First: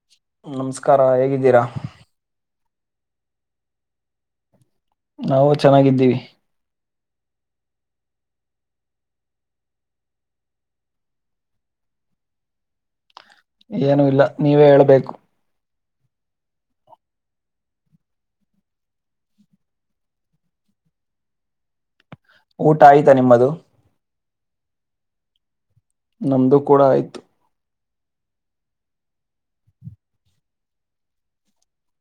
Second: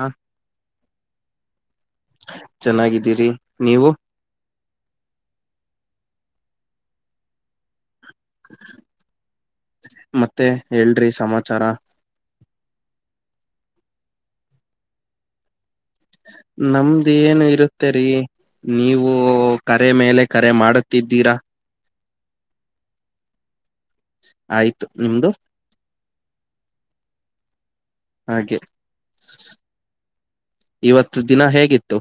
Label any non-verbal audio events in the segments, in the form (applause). ಹಾ ನಮಸ್ಕಾರ ಹೇಗಿದ್ದೀರಾ ಚೆನ್ನಾಗಿದ್ದೀರಿ ನೀವು ನಾವು ಚೆನ್ನಾಗಿದ್ದೀವಿ ಮತ್ತೆ ಹೇಳ್ರಿ ಸಮಾಚಾರ ಏನು ಇಲ್ಲ ನೀವೇ ಹೇಳ್ಬೇಕು ನಮ್ದ ಏನು ಇರುತ್ತೆರಿೀ ನೀವು ಕರೆ ಮೇಲೆ ಕರೆ ಮಾಡುತ್ತಿದ್ದೀರಾ ಊಟ ಆಯ್ತಾ ನಿಮ್ಮದು ಆಯ್ತು ನಿಮ್ದು ನಮ್ದು ಕೂಡ ಆಯ್ತು ಹಾಗೆ ಇವತ್ತು ದಿನ ಹೇಗಿತ್ತು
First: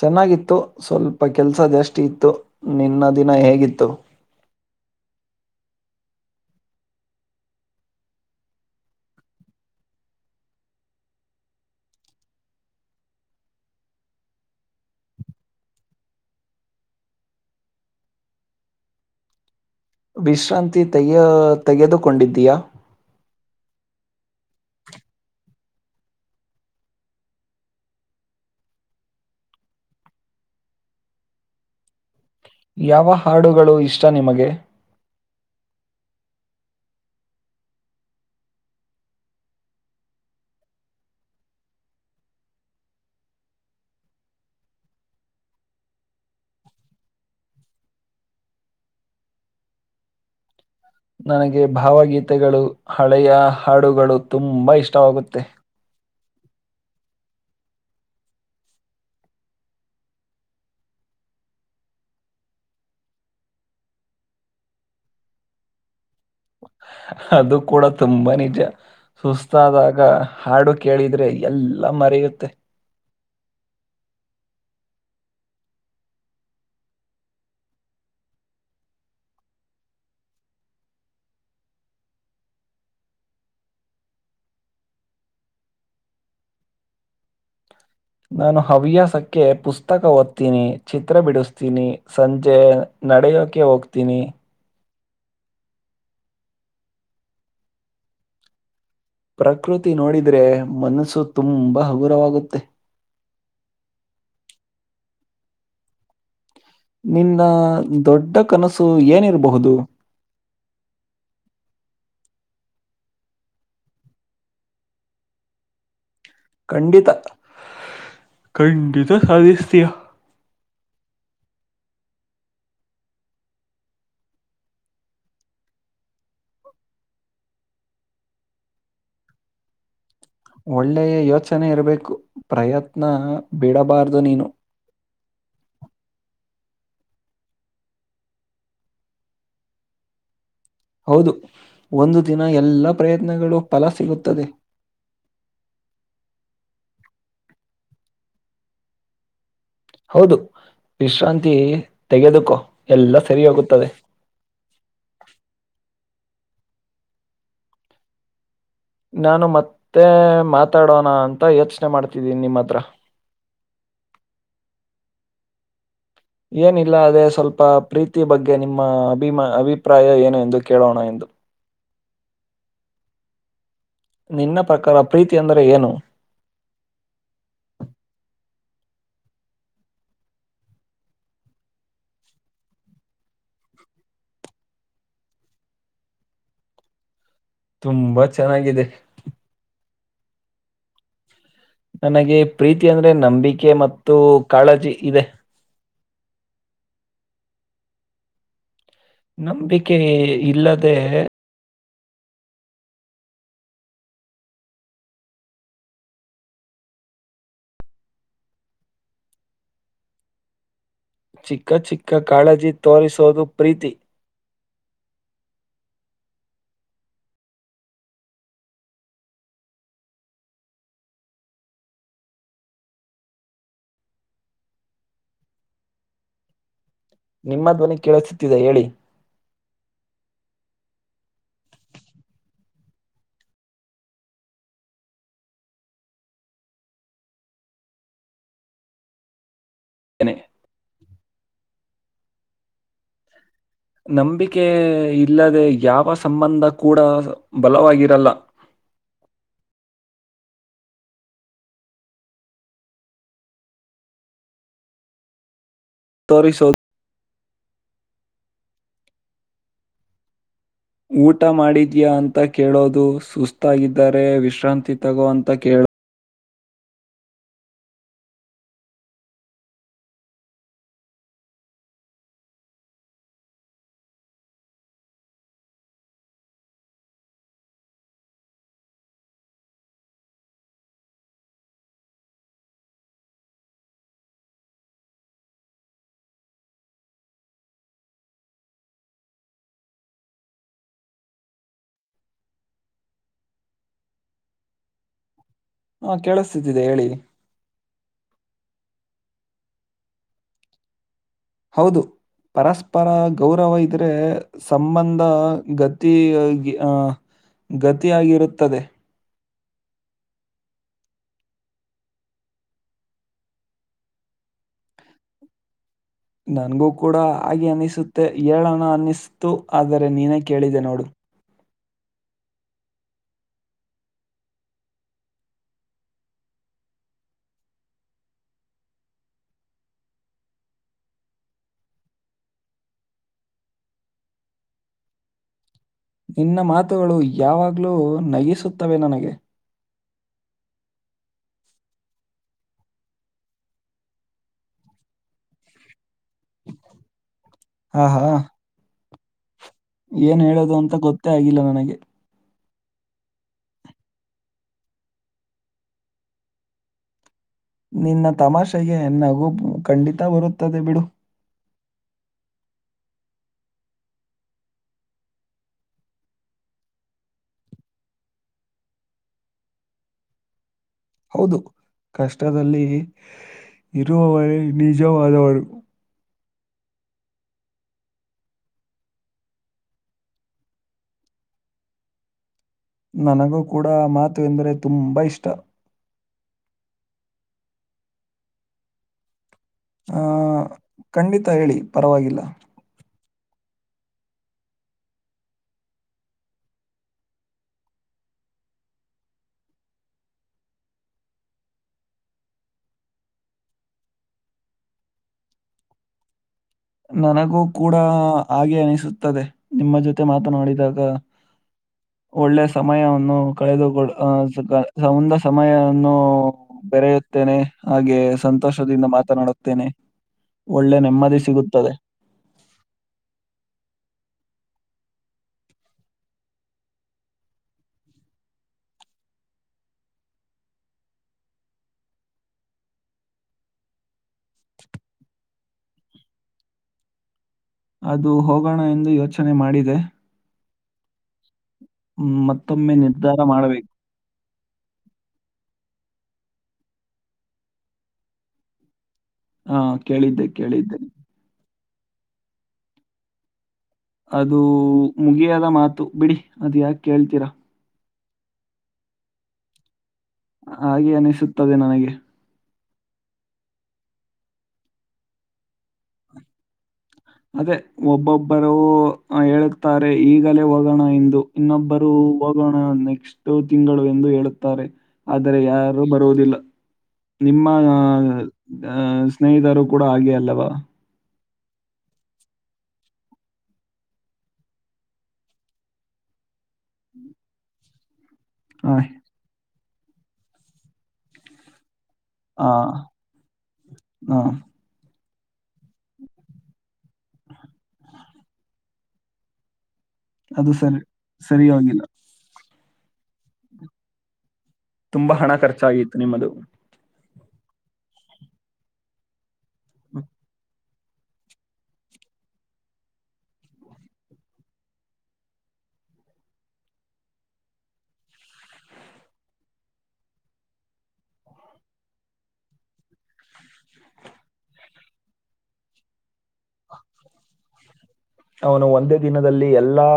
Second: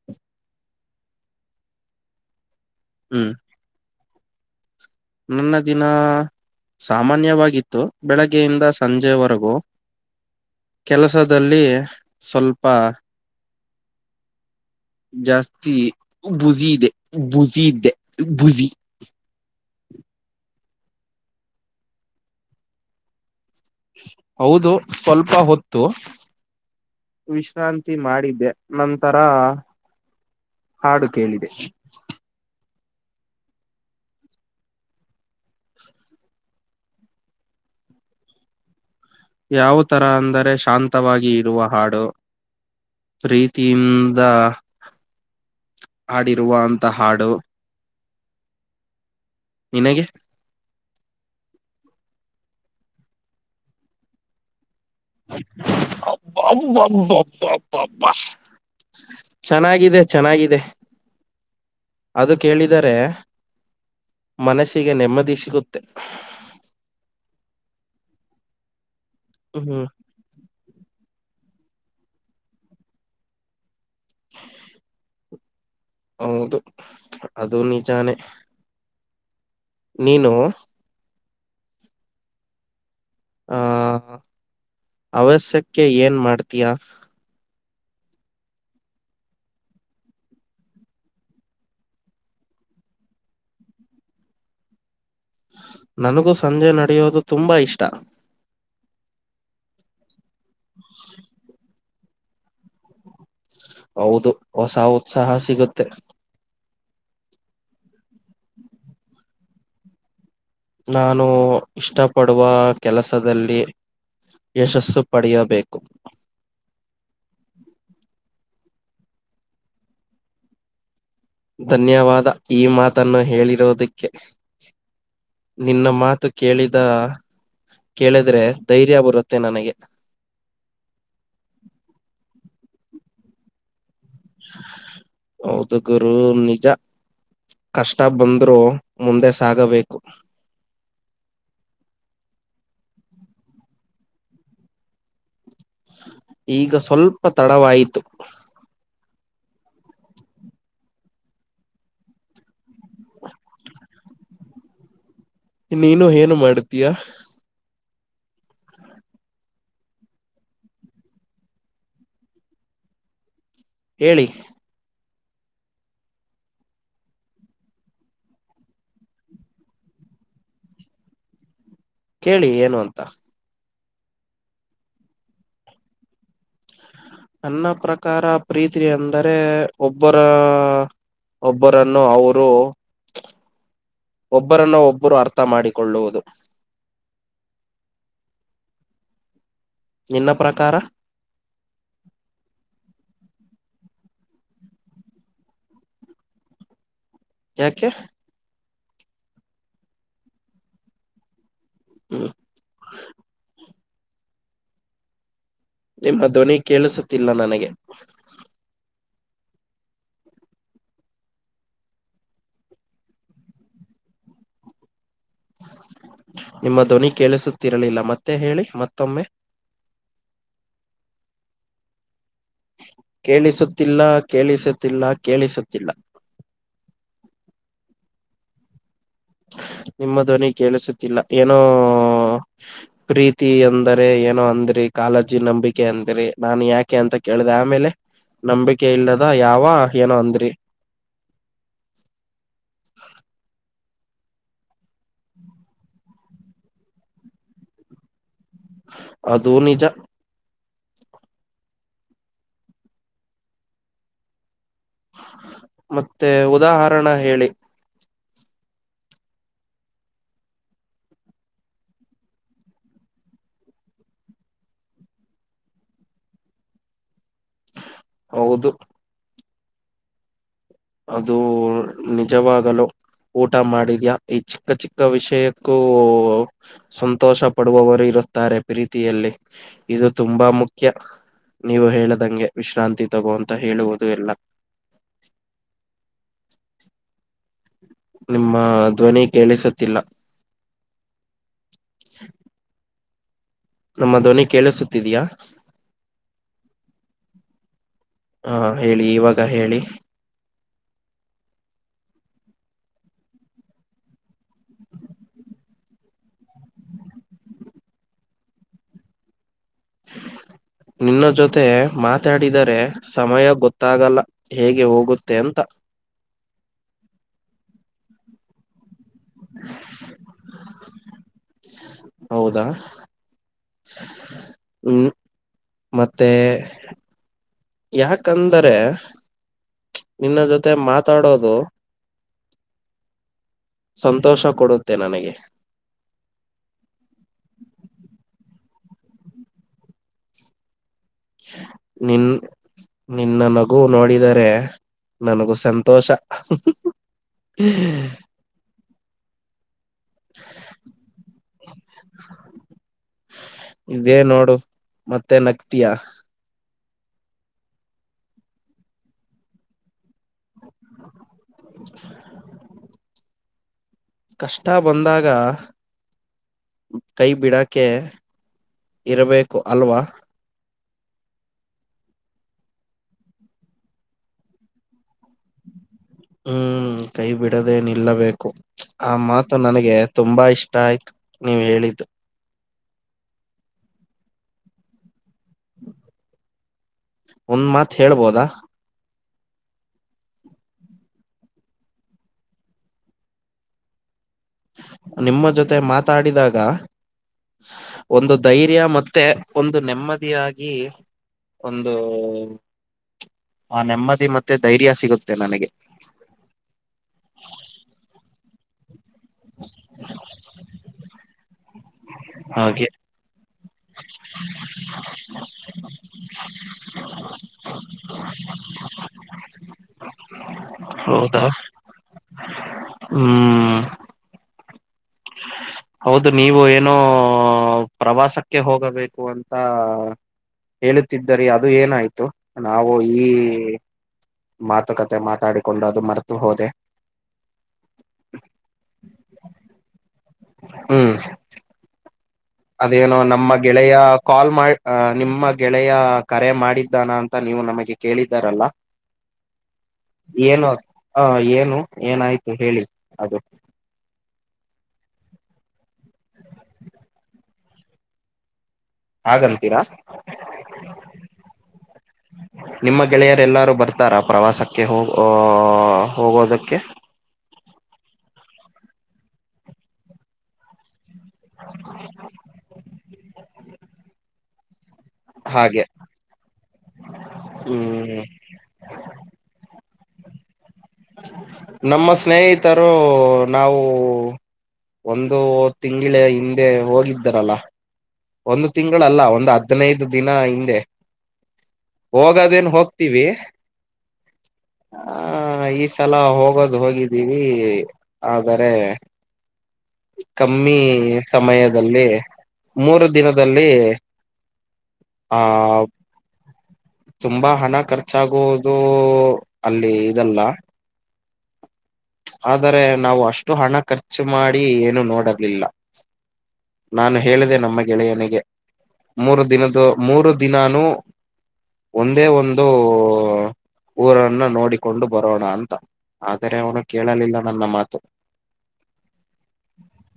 ಚೆನ್ನಾಗಿತ್ತು ಸ್ವಲ್ಪ ಕೆಲ್ಸ ಜಷ್ಟಿ ಇತ್ತು ನಿನ್ನ ಹ್ಮ್ ದಿನ ಹೇಗಿತ್ತು ನನ್ನ ದಿನ ಸಾಮಾನ್ಯವಾಗಿತ್ತು ಬೆಳಗ್ಗೆಯಿಂದ ಸಂಜೆವರೆಗೂ ಕೆಲಸದಲ್ಲಿ ಸ್ವಲ್ಪ ಜಾಸ್ತಿ ಬುಜೆ ಬುಜ್ದೆ ಬುಜಿ ವಿಶ್ರಾಂತಿ ತಯ ತೆಗೆದುಕೊಂಡಿದ್ದೀಯಾ ಹೌದು ಸ್ವಲ್ಪ ಹೊತ್ತು ವಿಶ್ರಾಂತಿ ಮಾಡಿದ್ದೆ ನಂತರ ಹಾಡು ಕೇಳಿದೆ ಯಾವ ಹಾಡುಗಳು ಇಷ್ಟ ನಿಮಗೆ ಯಾವ ತರ ಅಂದರೆ ಶಾಂತವಾಗಿ ಇರುವ ಹಾಡು ಪ್ರೀತಿಯಿಂದ ಹಾಡಿರುವ ಅಂಥ ಹಾಡು ನಿನಗೆ ನನಗೆ ಭಾವಗೀತೆಗಳು ಹಳೆಯ ಹಾಡುಗಳು ತುಂಬಾ ಇಷ್ಟ ಇಷ್ಟವಾಗುತ್ತೆ ಬಬ್ ಬಬ್ ಬ ಬಾ ಬಾ ಬಾ ಚೆನ್ನಾಗಿದೆ ಚೆನ್ನಾಗಿದೆ ಅದು ಕೇಳಿದರೆ ಮನಸ್ಸಿಗೆ ನೆಮ್ಮದಿ ಸಿಗುತ್ತೆ ಅದು ಕೂಡ ತುಂಬಾ ನಿಜ ಹ್ಮ್ ಸುಸ್ತಾದಾಗ ಹಾಡು ಕೇಳಿದ ಆದ್ರೆ ಎಲ್ಲಾ ಮರೆಯುತ್ತೆ ಹೌದು ಅದು ನಿಜಾನೆ ನೀನು ಆ ಅವಶ್ಯಕ್ಕೆ ಏನ್ ಮಾಡ್ತಯಾ ನಾನು ಹವ್ಯಾಸಕ್ಕೆ ಪುಸ್ತಕ ಓದ್ತೀನಿ ಚಿತ್ರ ಬಿಡಿಸ್ತೀನಿ ಸಂಜೆ ನಡೆಯೋಕೆ ಹೋಗ್ತೀನಿ ನನಗೂ ಸಂಜೆ ನಡೆಯೋದು ತುಂಬಾ ಇಷ್ಟ ಪ್ರಕೃತಿ ನೋಡಿದ್ರೆ ಮನಸ್ಸು ತುಂಬ ಹಗುರವಾಗುತ್ತೆ ಹೌದು ಹೊಸ ಉತ್ಸಾಹ ಸಿಗುತ್ತೆ ನಿನ್ನ ದೊಡ್ಡ ಕನಸು ಏನಿರ್ಬಹುದು ನಾನು ಇಷ್ಟಪಡುವ ಕೆಲಸದಲ್ಲಿ ಯಶಸ್ಸು ಪಡೆಯಬೇಕು ಖಂಡಿತ ಖಂಡಿತ ಸಾಧಿಸ್ತಯಾ ಧನ್ಯವಾದ ಈ ಮಾತನ್ನು ಹೇಳಿರೋದಕ್ಕೆ ನಿನ್ನ ಮಾತು ಕೇಳಿದ ಕೇಳಿದ್ರೆ ಧೈರ್ಯ ಬರುತ್ತೆ ನನಗೆ ಒಳ್ಳೆಯ ಯೋಚನೆ ಇರಬೇಕು ಪ್ರಯತ್ನ ಬಿಡಬಾರ್ದು ನೀನು ಹೌದು ಗುರು ನಿಜ ಕಷ್ಟ ಬಂದ್ರೂ ಮುಂದೆ ಸಾಗಬೇಕು ಹೌದು ಒಂದು ದಿನ ಎಲ್ಲ ಪ್ರಯತ್ನಗಳು ಫಲ ಸಿಗುತ್ತದೆ ಈಗ ಸ್ವಲ್ಪ ತಡವಾಯಿತು ಹೌದು ವಿಶ್ರಾಂತಿ ತೆಗೆದುಕೋ ಎಲ್ಲ ಸರಿ ಹೋಗುತ್ತದೆ ನೀನು ಏನು ಮಾಡ್ತೀಯಾ ನಾನು ಮತ್ತೆ ಮಾತಾಡೋಣ ಅಂತ ಯೋಚನೆ ಮಾಡ್ತಿದ್ದೀನಿ ನಿಮ್ಮತ್ರ ಹೇಳಿ ಏನಿಲ್ಲ ಅದೇ ಸ್ವಲ್ಪ ಪ್ರೀತಿ ಬಗ್ಗೆ ನಿಮ್ಮ ಅಭಿಮ ಅಭಿಪ್ರಾಯ ಏನು ಎಂದು ಕೇಳೋಣ ಎಂದು ಕೇಳಿ ಏನು ಅಂತ ನಿನ್ನ ಪ್ರಕಾರ ಪ್ರೀತ ಅಂದರೆ ಏನು ನನ್ನ ಪ್ರಕಾರ ಪ್ರೀತಿ ಅಂದರೆ ಒಬ್ಬರ ಒಬ್ಬರನ್ನು ಅವರು ಒಬ್ಬರನ್ನು ಒಬ್ಬರು ಅರ್ಥ ಮಾಡಾಡಿಕೊಳ್ಳುವುದು ತುಂಬಾ ಚೆನ್ನಾಗಿದೆ ನಿನ್ನ ಪ್ರಕಾರ ನನಗೆ ಪ್ರೀತಿ ಅಂದ್ರೆ ನಂಬಿಕೆ ಮತ್ತು ಕಾಳಜಿ ಇದೆ (unintelligible) ಯಾಕೆ ನಂಬಿಕೆ ಇಲ್ಲದೆ ಹ್ಮ ನಿಮ್ಮ ಧ್ವನಿ ಕೇಳಿಸುತ್ತಿಲ್ಲ ನನಗೆ ಚಿಕ್ಕ ಚಿಕ್ಕ ಕಾಳಜಿ ತೋರಿಸುವದು ಪ್ರೀತಿ ನಿಮ್ಮ ಧ್ವನಿ ಕೇಳಿಸುತ್ತಿರಲಿಲ್ಲ ಮತ್ತೆ ಹೇಳಿ ಮತ್ತೊಮ್ಮೆ ಹ ಕೇಳಿಸುತ್ತಿಲ್ಲ ಕೇಳಿಸುತ್ತಿಲ್ಲ ಕೇಳಿಸುತ್ತಿಲ್ಲ ನಿಮ್ಮ ಧ್ವನಿ ಕೇಳ್ುತ್ತಿದೆ ಹೇಳಿ ನಿಮ್ಮ ಧ್ವನಿ ಕೇಳಿಸುತ್ತಿಲ್ಲ ಏನೋ ಪ್ರೀತಿ ಅಂದರೆ ಏನೋ ಅಂದ್ರಿ ಕಾಳಜಿ ನಂಬಿಕೆ ಅಂದ್ರಿ ನಾನು ಯಾಕೆ ಅಂತ ಕೇಳಿದೆ ಆಮೇಲೆ ನಂಬಿಕೆ ಇಲ್ಲದ ಯಾವ ಏನೋ ಅಂದ್ರಿ ನಂಬಿಕೆ ಇಲ್ಲದೆ ಯಾವ ಸಂಬಂಧ ಕೂಡ ಬಲವಾಗಿರಲ್ಲ ಅದು ನಿಜ ಮತ್ತೆ ತೋರಿಸೋದು ಉದಾಹರಣ ಹೇಳಿ ಊಟ ಮಾಡಿದ್ಯಾ ಅಂತ ಕೇಳೋದು ಸುಸ್ತಾಗಿದ್ದರೆ ವಿಶ್ರಾಂತಿ ತಗೋ ಅಂತ ಕೇಳ ಹೌದು ಅದು ನಿಜವಾಗಲು ಊಟ ಮಾಡಿದ್ಯಾ ಈ ಚಿಕ್ಕ ಚಿಕ್ಕ ವಿಷಯಕ್ಕೂ ಸಂತೋಷ ಪಡುವವರು ಇರ ಪ್ರೀತಿಯಲ್ಲಿ ಇದು ತುಂಬಾ ಮುಖ್ಯ ನೀವು ಹೇಳದಂಗೆ ವಿಶ್ರಾಂತಿ ತಗೋ ಅಂತ ಹೇಳುವುದು ಎಲ್ಲ ಹ (unintelligible) ನಿಮ್ಮ ಧ್ವನಿ ಕೇಳಿಸುತ್ತಿಲ್ಲ (unintelligible) ನಮ್ಮ ಧ್ವನಿ ಕೇಳಿಸುತ್ತಿದ್ಯಾಾ ಹಾ ಕೇಳಿಸ್ತಿದ್ದಿದೆ ಹೇಳಿ ಹಾ ಹೇಳಿ ಇವಾಗ ಹೇಳಿ ಹೌದು ಪರಸ್ಪರ ಗೌರವ ಇದ್ರೆ ಸಂಬಂಧ ಗತಿ ಅಹ ಗತಿಯಾಗಿರುತ್ತದೆ (unintelligible) ನಿನ್ನ ಜೊತೆ ಮಾತಾಡಿದರೆ ಸಮಯ ಗೊತ್ತಾಗಲ್ಲ ಹೇಗೆ ಹೋಗುತ್ತೆ ಅಂತ (inaudible) (unintelligible) ನನ್ಗೂ ಕೂಡ ಹಾಗೆ ಅನ್ನಿಸುತ್ತೆ ಏಳಣ ಅನ್ನಿಸ್ತು ಆದರೆ ನೀನೇ ಕೇಳಿದೆ ನೋಡು ಹೌದಾ ಹ್ಮ್ ಮತ್ತೆ ಯಾಕಂದರೆ ನಿನ್ನ ಜೊತೆ ಮಾತಾಡೋದು ಸಂತೋಷ ಕೊಡುತ್ತೆ ನನಗೆ ನಿನ್ನ ಮಾತುಗಳು ಯಾವಾಗ್ಲೂ ನಗಿಸುತ್ತವೆ ನನಗೆ ನಿನ್ ನಿನ್ನ ನಗು ನೋಡಿದರೆ ನನಗೂ ಸಂತೋಷ ಹಾ ಹಾ ಏನ್ ಹೇಳೋದು ಅಂತ ಗೊತ್ತೇ ಆಗಿಲ್ಲ ನನಗೆ ಇದೇ ನೋಡು ಮತ್ತೆ ನಗ್ತಯಾ ನಿನ್ನ ತಮಾಷೆಗೆ ನಗು ಂಡಿತ ತ್ತ ಬರುತ್ತದೆ ಬಿಡು ಕಷ್ಟ ಬಂದಾಗ ಕೈ ಬಿಡಕೆ ಇರಬೇಕು ಅಲ್ವಾ ಹೌದು ಕಷ್ಟದಲ್ಲಿ ಇರುವವರೆೇ ನಿಜವಾದವರು ಹ್ಮ್ ಕೈ ಬಿಡದೇ ನಿಲ್ಲಬೇಕು ಆ ಮಾತು ನನಗೆ ತುಂಬಾ ಇಷ್ಟ ಆಯ್ತು ನೀವ್ ಹೇಳಿದ್ದು ನನಗೂ ಕೂಡ ಆ ಮಾತು ಎಂದರೆ ತುಂಬಾ ಇಷ್ಟ ಒಂದ್ ಮಾತ್ ಹೇಳ್ಬೋದಾ ಹ ಖಂಡಿತ ಹೇಳಿ ಪರವಾಗಿಲ್ಲ ನಿಮ್ಮ ಜೊತೆ ಮಾತಾಡಿದಾಗ ಒಂದು ಧೈರ್ಯ ಮತ್ತೆ ಒಂದು ನೆಮ್ಮದಿಯಾಗಿ ಒಂದು ಆ ನೆಮ್ಮದಿ ಮತ್ತೆ ಧೈರ್ಯ ಸಿಗುತ್ತೆ ನನಗೆ ನನಗೂ ಕೂಡ ಹಾಗೆ ಅನಿಸುತ್ತದೆ. ನಿಮ್ಮ ಜೊತೆ ಮಾತನಾಡಿದಾಗ ಒಳ್ಳೆ ಹಾಗೆ ಸಮಯವನ್ನು ಕಳೆದು ಕೂಡ (inaudible) ಮುಂದ ಸಮಯವನ್ನು ಬೆರೆಯುತ್ತೇನೆ ಹಾಗೆ ಸಂತೋಷದಿಂದ ಮಾತನಾಡುತ್ತೇನೆ. ಒಳ್ಳೆ ನೆಮ್ಮದಿ ಹೌದಾ ಸಿಗುತ್ತ ಹ್ಮ್ ಹೌದು ನೀವು ಏನೋ ಪ್ರವಾಸಕ್ಕೆ ಹೋಗಬೇಕು ಅಂತ ಹೇಳುತ್ತಿದ್ದರಿ, ಅದು ಏನಾಯ್ತು? ನಾವು ಈ ಮಾತುಕತೆ ಮಾತಾಡಿಕೊಂಡು ಅದು ಮರೆತು ಹೋದೆ. ಅದು ಹೋಗೋಣ ಎಂದು ಯೋಚನೆ ಮಾಡಿದೆ. ಹ್ಮ್ ಮ್, ಮತ್ತೊಮ್ಮೆ ಅದೇನೋ ನಿರ್ಧಾರ ನಮ್ಮ ಮಾಡಬೇಕು. ಗೆಳೆಯ ಕಾಲ್ ಮಾಡ ನಿಮ್ಮ ಗೆಳೆಯ ಕರೆ ಮಾಡಿದ್ದಾನ ಅಂತ ನೀವು ನಮಗೆ ಕೇಳಿದ್ದಾರಲ್ಲ? ಹಾ, ಕೇಳಿದ್ದೆ ಏನು ಕೇಳಿದ್ದೆ. ಹ ಏನು ಏನಾಯ್ತು ಹೇಳಿ ಅದು? ಅದು ಮುಗಿಯದ ಮಾತು ಬಿಡಿ. ಅದು ಯಾಕ ಕೇಳ್ತೀರಾ, ಹಾಗಂತೀರಾ? ಹಾಗೆ ಅನಿಸುತ್ತದೆ ನನಗೆ ನಿಮ್ಮ ಗೆಳೆಯರೆ ಎಲ್ಲಾರು ಬರ್ತಾರಾ? ಪ್ರವಾಸಕ್ಕೆ ಹೋಗ ಹೋಗೋದಕ್ಕೆ. ಅದೇ ಒಬ್ಬೊಬ್ಬರು ಹೇಳೇುತ್ತಾರೆ, ಈಗಲೇ ಹೋಗೋಣ ಎಂದು ಇನ್ನೊಬ್ಬರು ಹೋಗೋಣ, ನೆಕ್ಸ್ಟ ತಿಂಗಳು ಎಂದು ಹೇಳುತ್ತಾರೆ. ಆದರೆ ಹಾಗೆ ಯಾರು ಬರುವುದಿಲ್ಲ. ನಿಮ್ಮ ಅ ಹ್ಮ್ ಅ ಸ್ನೇಹಿತರು? ಕೂಡ ಹಾಗೆ ಅಲ್ಲವಾ? ನಮ್ಮ ಸ್ನೇಹಿತರು ನಾವು ಒಂದು ತಿಂಳ ಹಿಂದೆ ಹೋಗಿದ್ದರಲ್ಲ. ಒಂದು ಆ, ತಿಂಗಳಲ್ಲ, ಒಂದು ಹದ್ನೈದು ದಿನ ಹಿಂದೆ ಹೋಗದೇನ್ ಆ, ಹೋಗ್ತೀವಿ, ಆ, ಆ ಈ ಸಲ ಹೋಗೋದು ಹೋಗಿದ್ದೀವಿ ಆದರೆ ಅದು ಕಮ್ಮಿ ಸರಿ ಸರಿ ಹೋಗಿಲ್ಲ ಸಮಯದಲ್ಲಿ ಮೂರು ದಿನದಲ್ಲಿ ತುಂಬಾ ಆ ಹಣ ಖರ್ಚಾಗಿತ್ತು ನಿಮ್ಮದು. ತುಂಬಾ ಹಣ ಖರ್ಚಾಗುವುದು ಅಲ್ಲಿ ಇದಲ್ಲ. ಆದರೆ, ನಾವು ಅಷ್ಟು ಹಣ ಖರ್ಚು ಮಾಡಿ ಏನು ನೋಡರ್ಲಿಲ್ಲ. ನಾನು ಹೇಳಿದೆ ನಮ್ಮ ಗೆಳೆಯನಿಗೆ, ಮೂರು ದಿನದು ಮೂರು ದಿನಾನೂ ಒಂದೇ ಒಂದು ಊರನ್ನ ನೋಡಿಕೊಂಡು ಬರೋಣ ಅಂತ, ಆದರೆ ಅವನು ಕೇಳಲಿಲ್ಲ ನನ್ನ ಮಾತು. ಅವನು ಒಂದೇ ದಿನದಲ್ಲಿ ಎಲ್ಲಾ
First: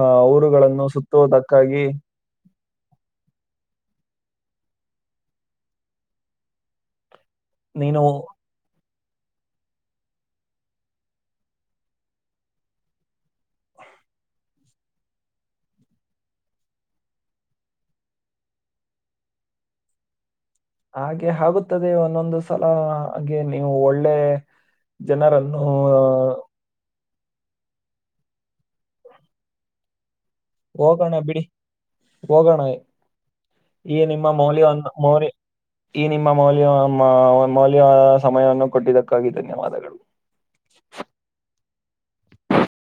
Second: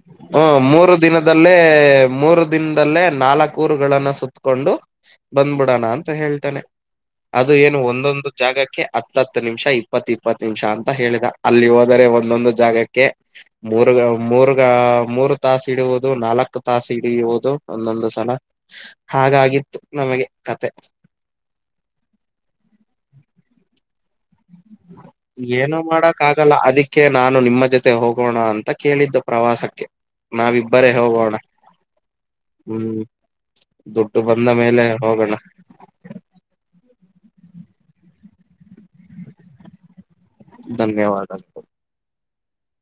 ಆ ಹ್ಮ ಊರುಗಳನ್ನು ಮೂರು ದಿನದಲ್ಲೇ ಸುತ್ತುವುದಕ್ಕಾಗಿ ಮೂರು ದಿನದಲ್ಲೇ ನಾಲ್ಕ ಊರುಗಳನ್ನ ಸತ್ಕೊಂಡು ಬಂದ್ಬಿಡೋಣ ಅಂತ ಹೇಳ್ತೇನೆ‌. ಅದು ಏನು ನೀನು ಒಂದೊಂದು ಜಾಗಕ್ಕೆ ಹತ್ತತ್ತು ನಿಮಿಷ ಇಪ್ಪತ್ತು ಇಪ್ಪತ್ತು ನಿಮಿಷ ಅಂತ ಹೇಳಿದ ಅಲ್ಲಿ ಹೋದರೆ ಒಂದೊಂದು ಜಾಗಕ್ಕೆ ಮೂರ ಮೂರ್ಗ ಮೂರು ತಾಸ ಇಡುವುದು ನಾಲ್ಕು ತಾಸು ಹಿಡಿಯುವುದು ಒಂದೊಂದು ಸಲ ಹಾಗಾಗಿತ್ತು ನಮಗೆ ಕತೆ ಹಾಗೆ ಆಗುತ್ತದೆ ಒಂದೊಂದು ಸಲ ಹಾಗೆ ನೀವು ಒಳ್ಳೆ ಜನರನ್ನು ಏನು ಆ, ಮಾಡಕ್ ಆಗಲ್ಲ ಅದಕ್ಕೆ ಅದಕ್ಕೆ ನಾನು ನಿಮ್ಮ ಜೊತೆ ಹೋಗೋಣ ಅಂತ ಕೇಳಿದ್ದು ಪ್ರವಾಸಕ್ಕೆ. ನಾವಿಬ್ಬರೇ ಹೋಗೋಣ. ಹೋಗೋಣ ಹ್ಮ್ ಈ ದುಡ್ಡು ನಿಮ್ಮ ಬಂದ ಮೌಲ್ಯ ಮೇಲೆ ಮೌಲ್ ಹೋಗೋಣ ಈ ನಿಮ್ಮ ಮೌಲ್ಯ ಮೌಲ್ಯ ಸಮಯವನ್ನು ಕೊಟ್ಟಿದ್ದಕ್ಕಾಗಿ ಧನ್ಯವಾದಗಳು. ಧನ್ಯವಾದಗಳು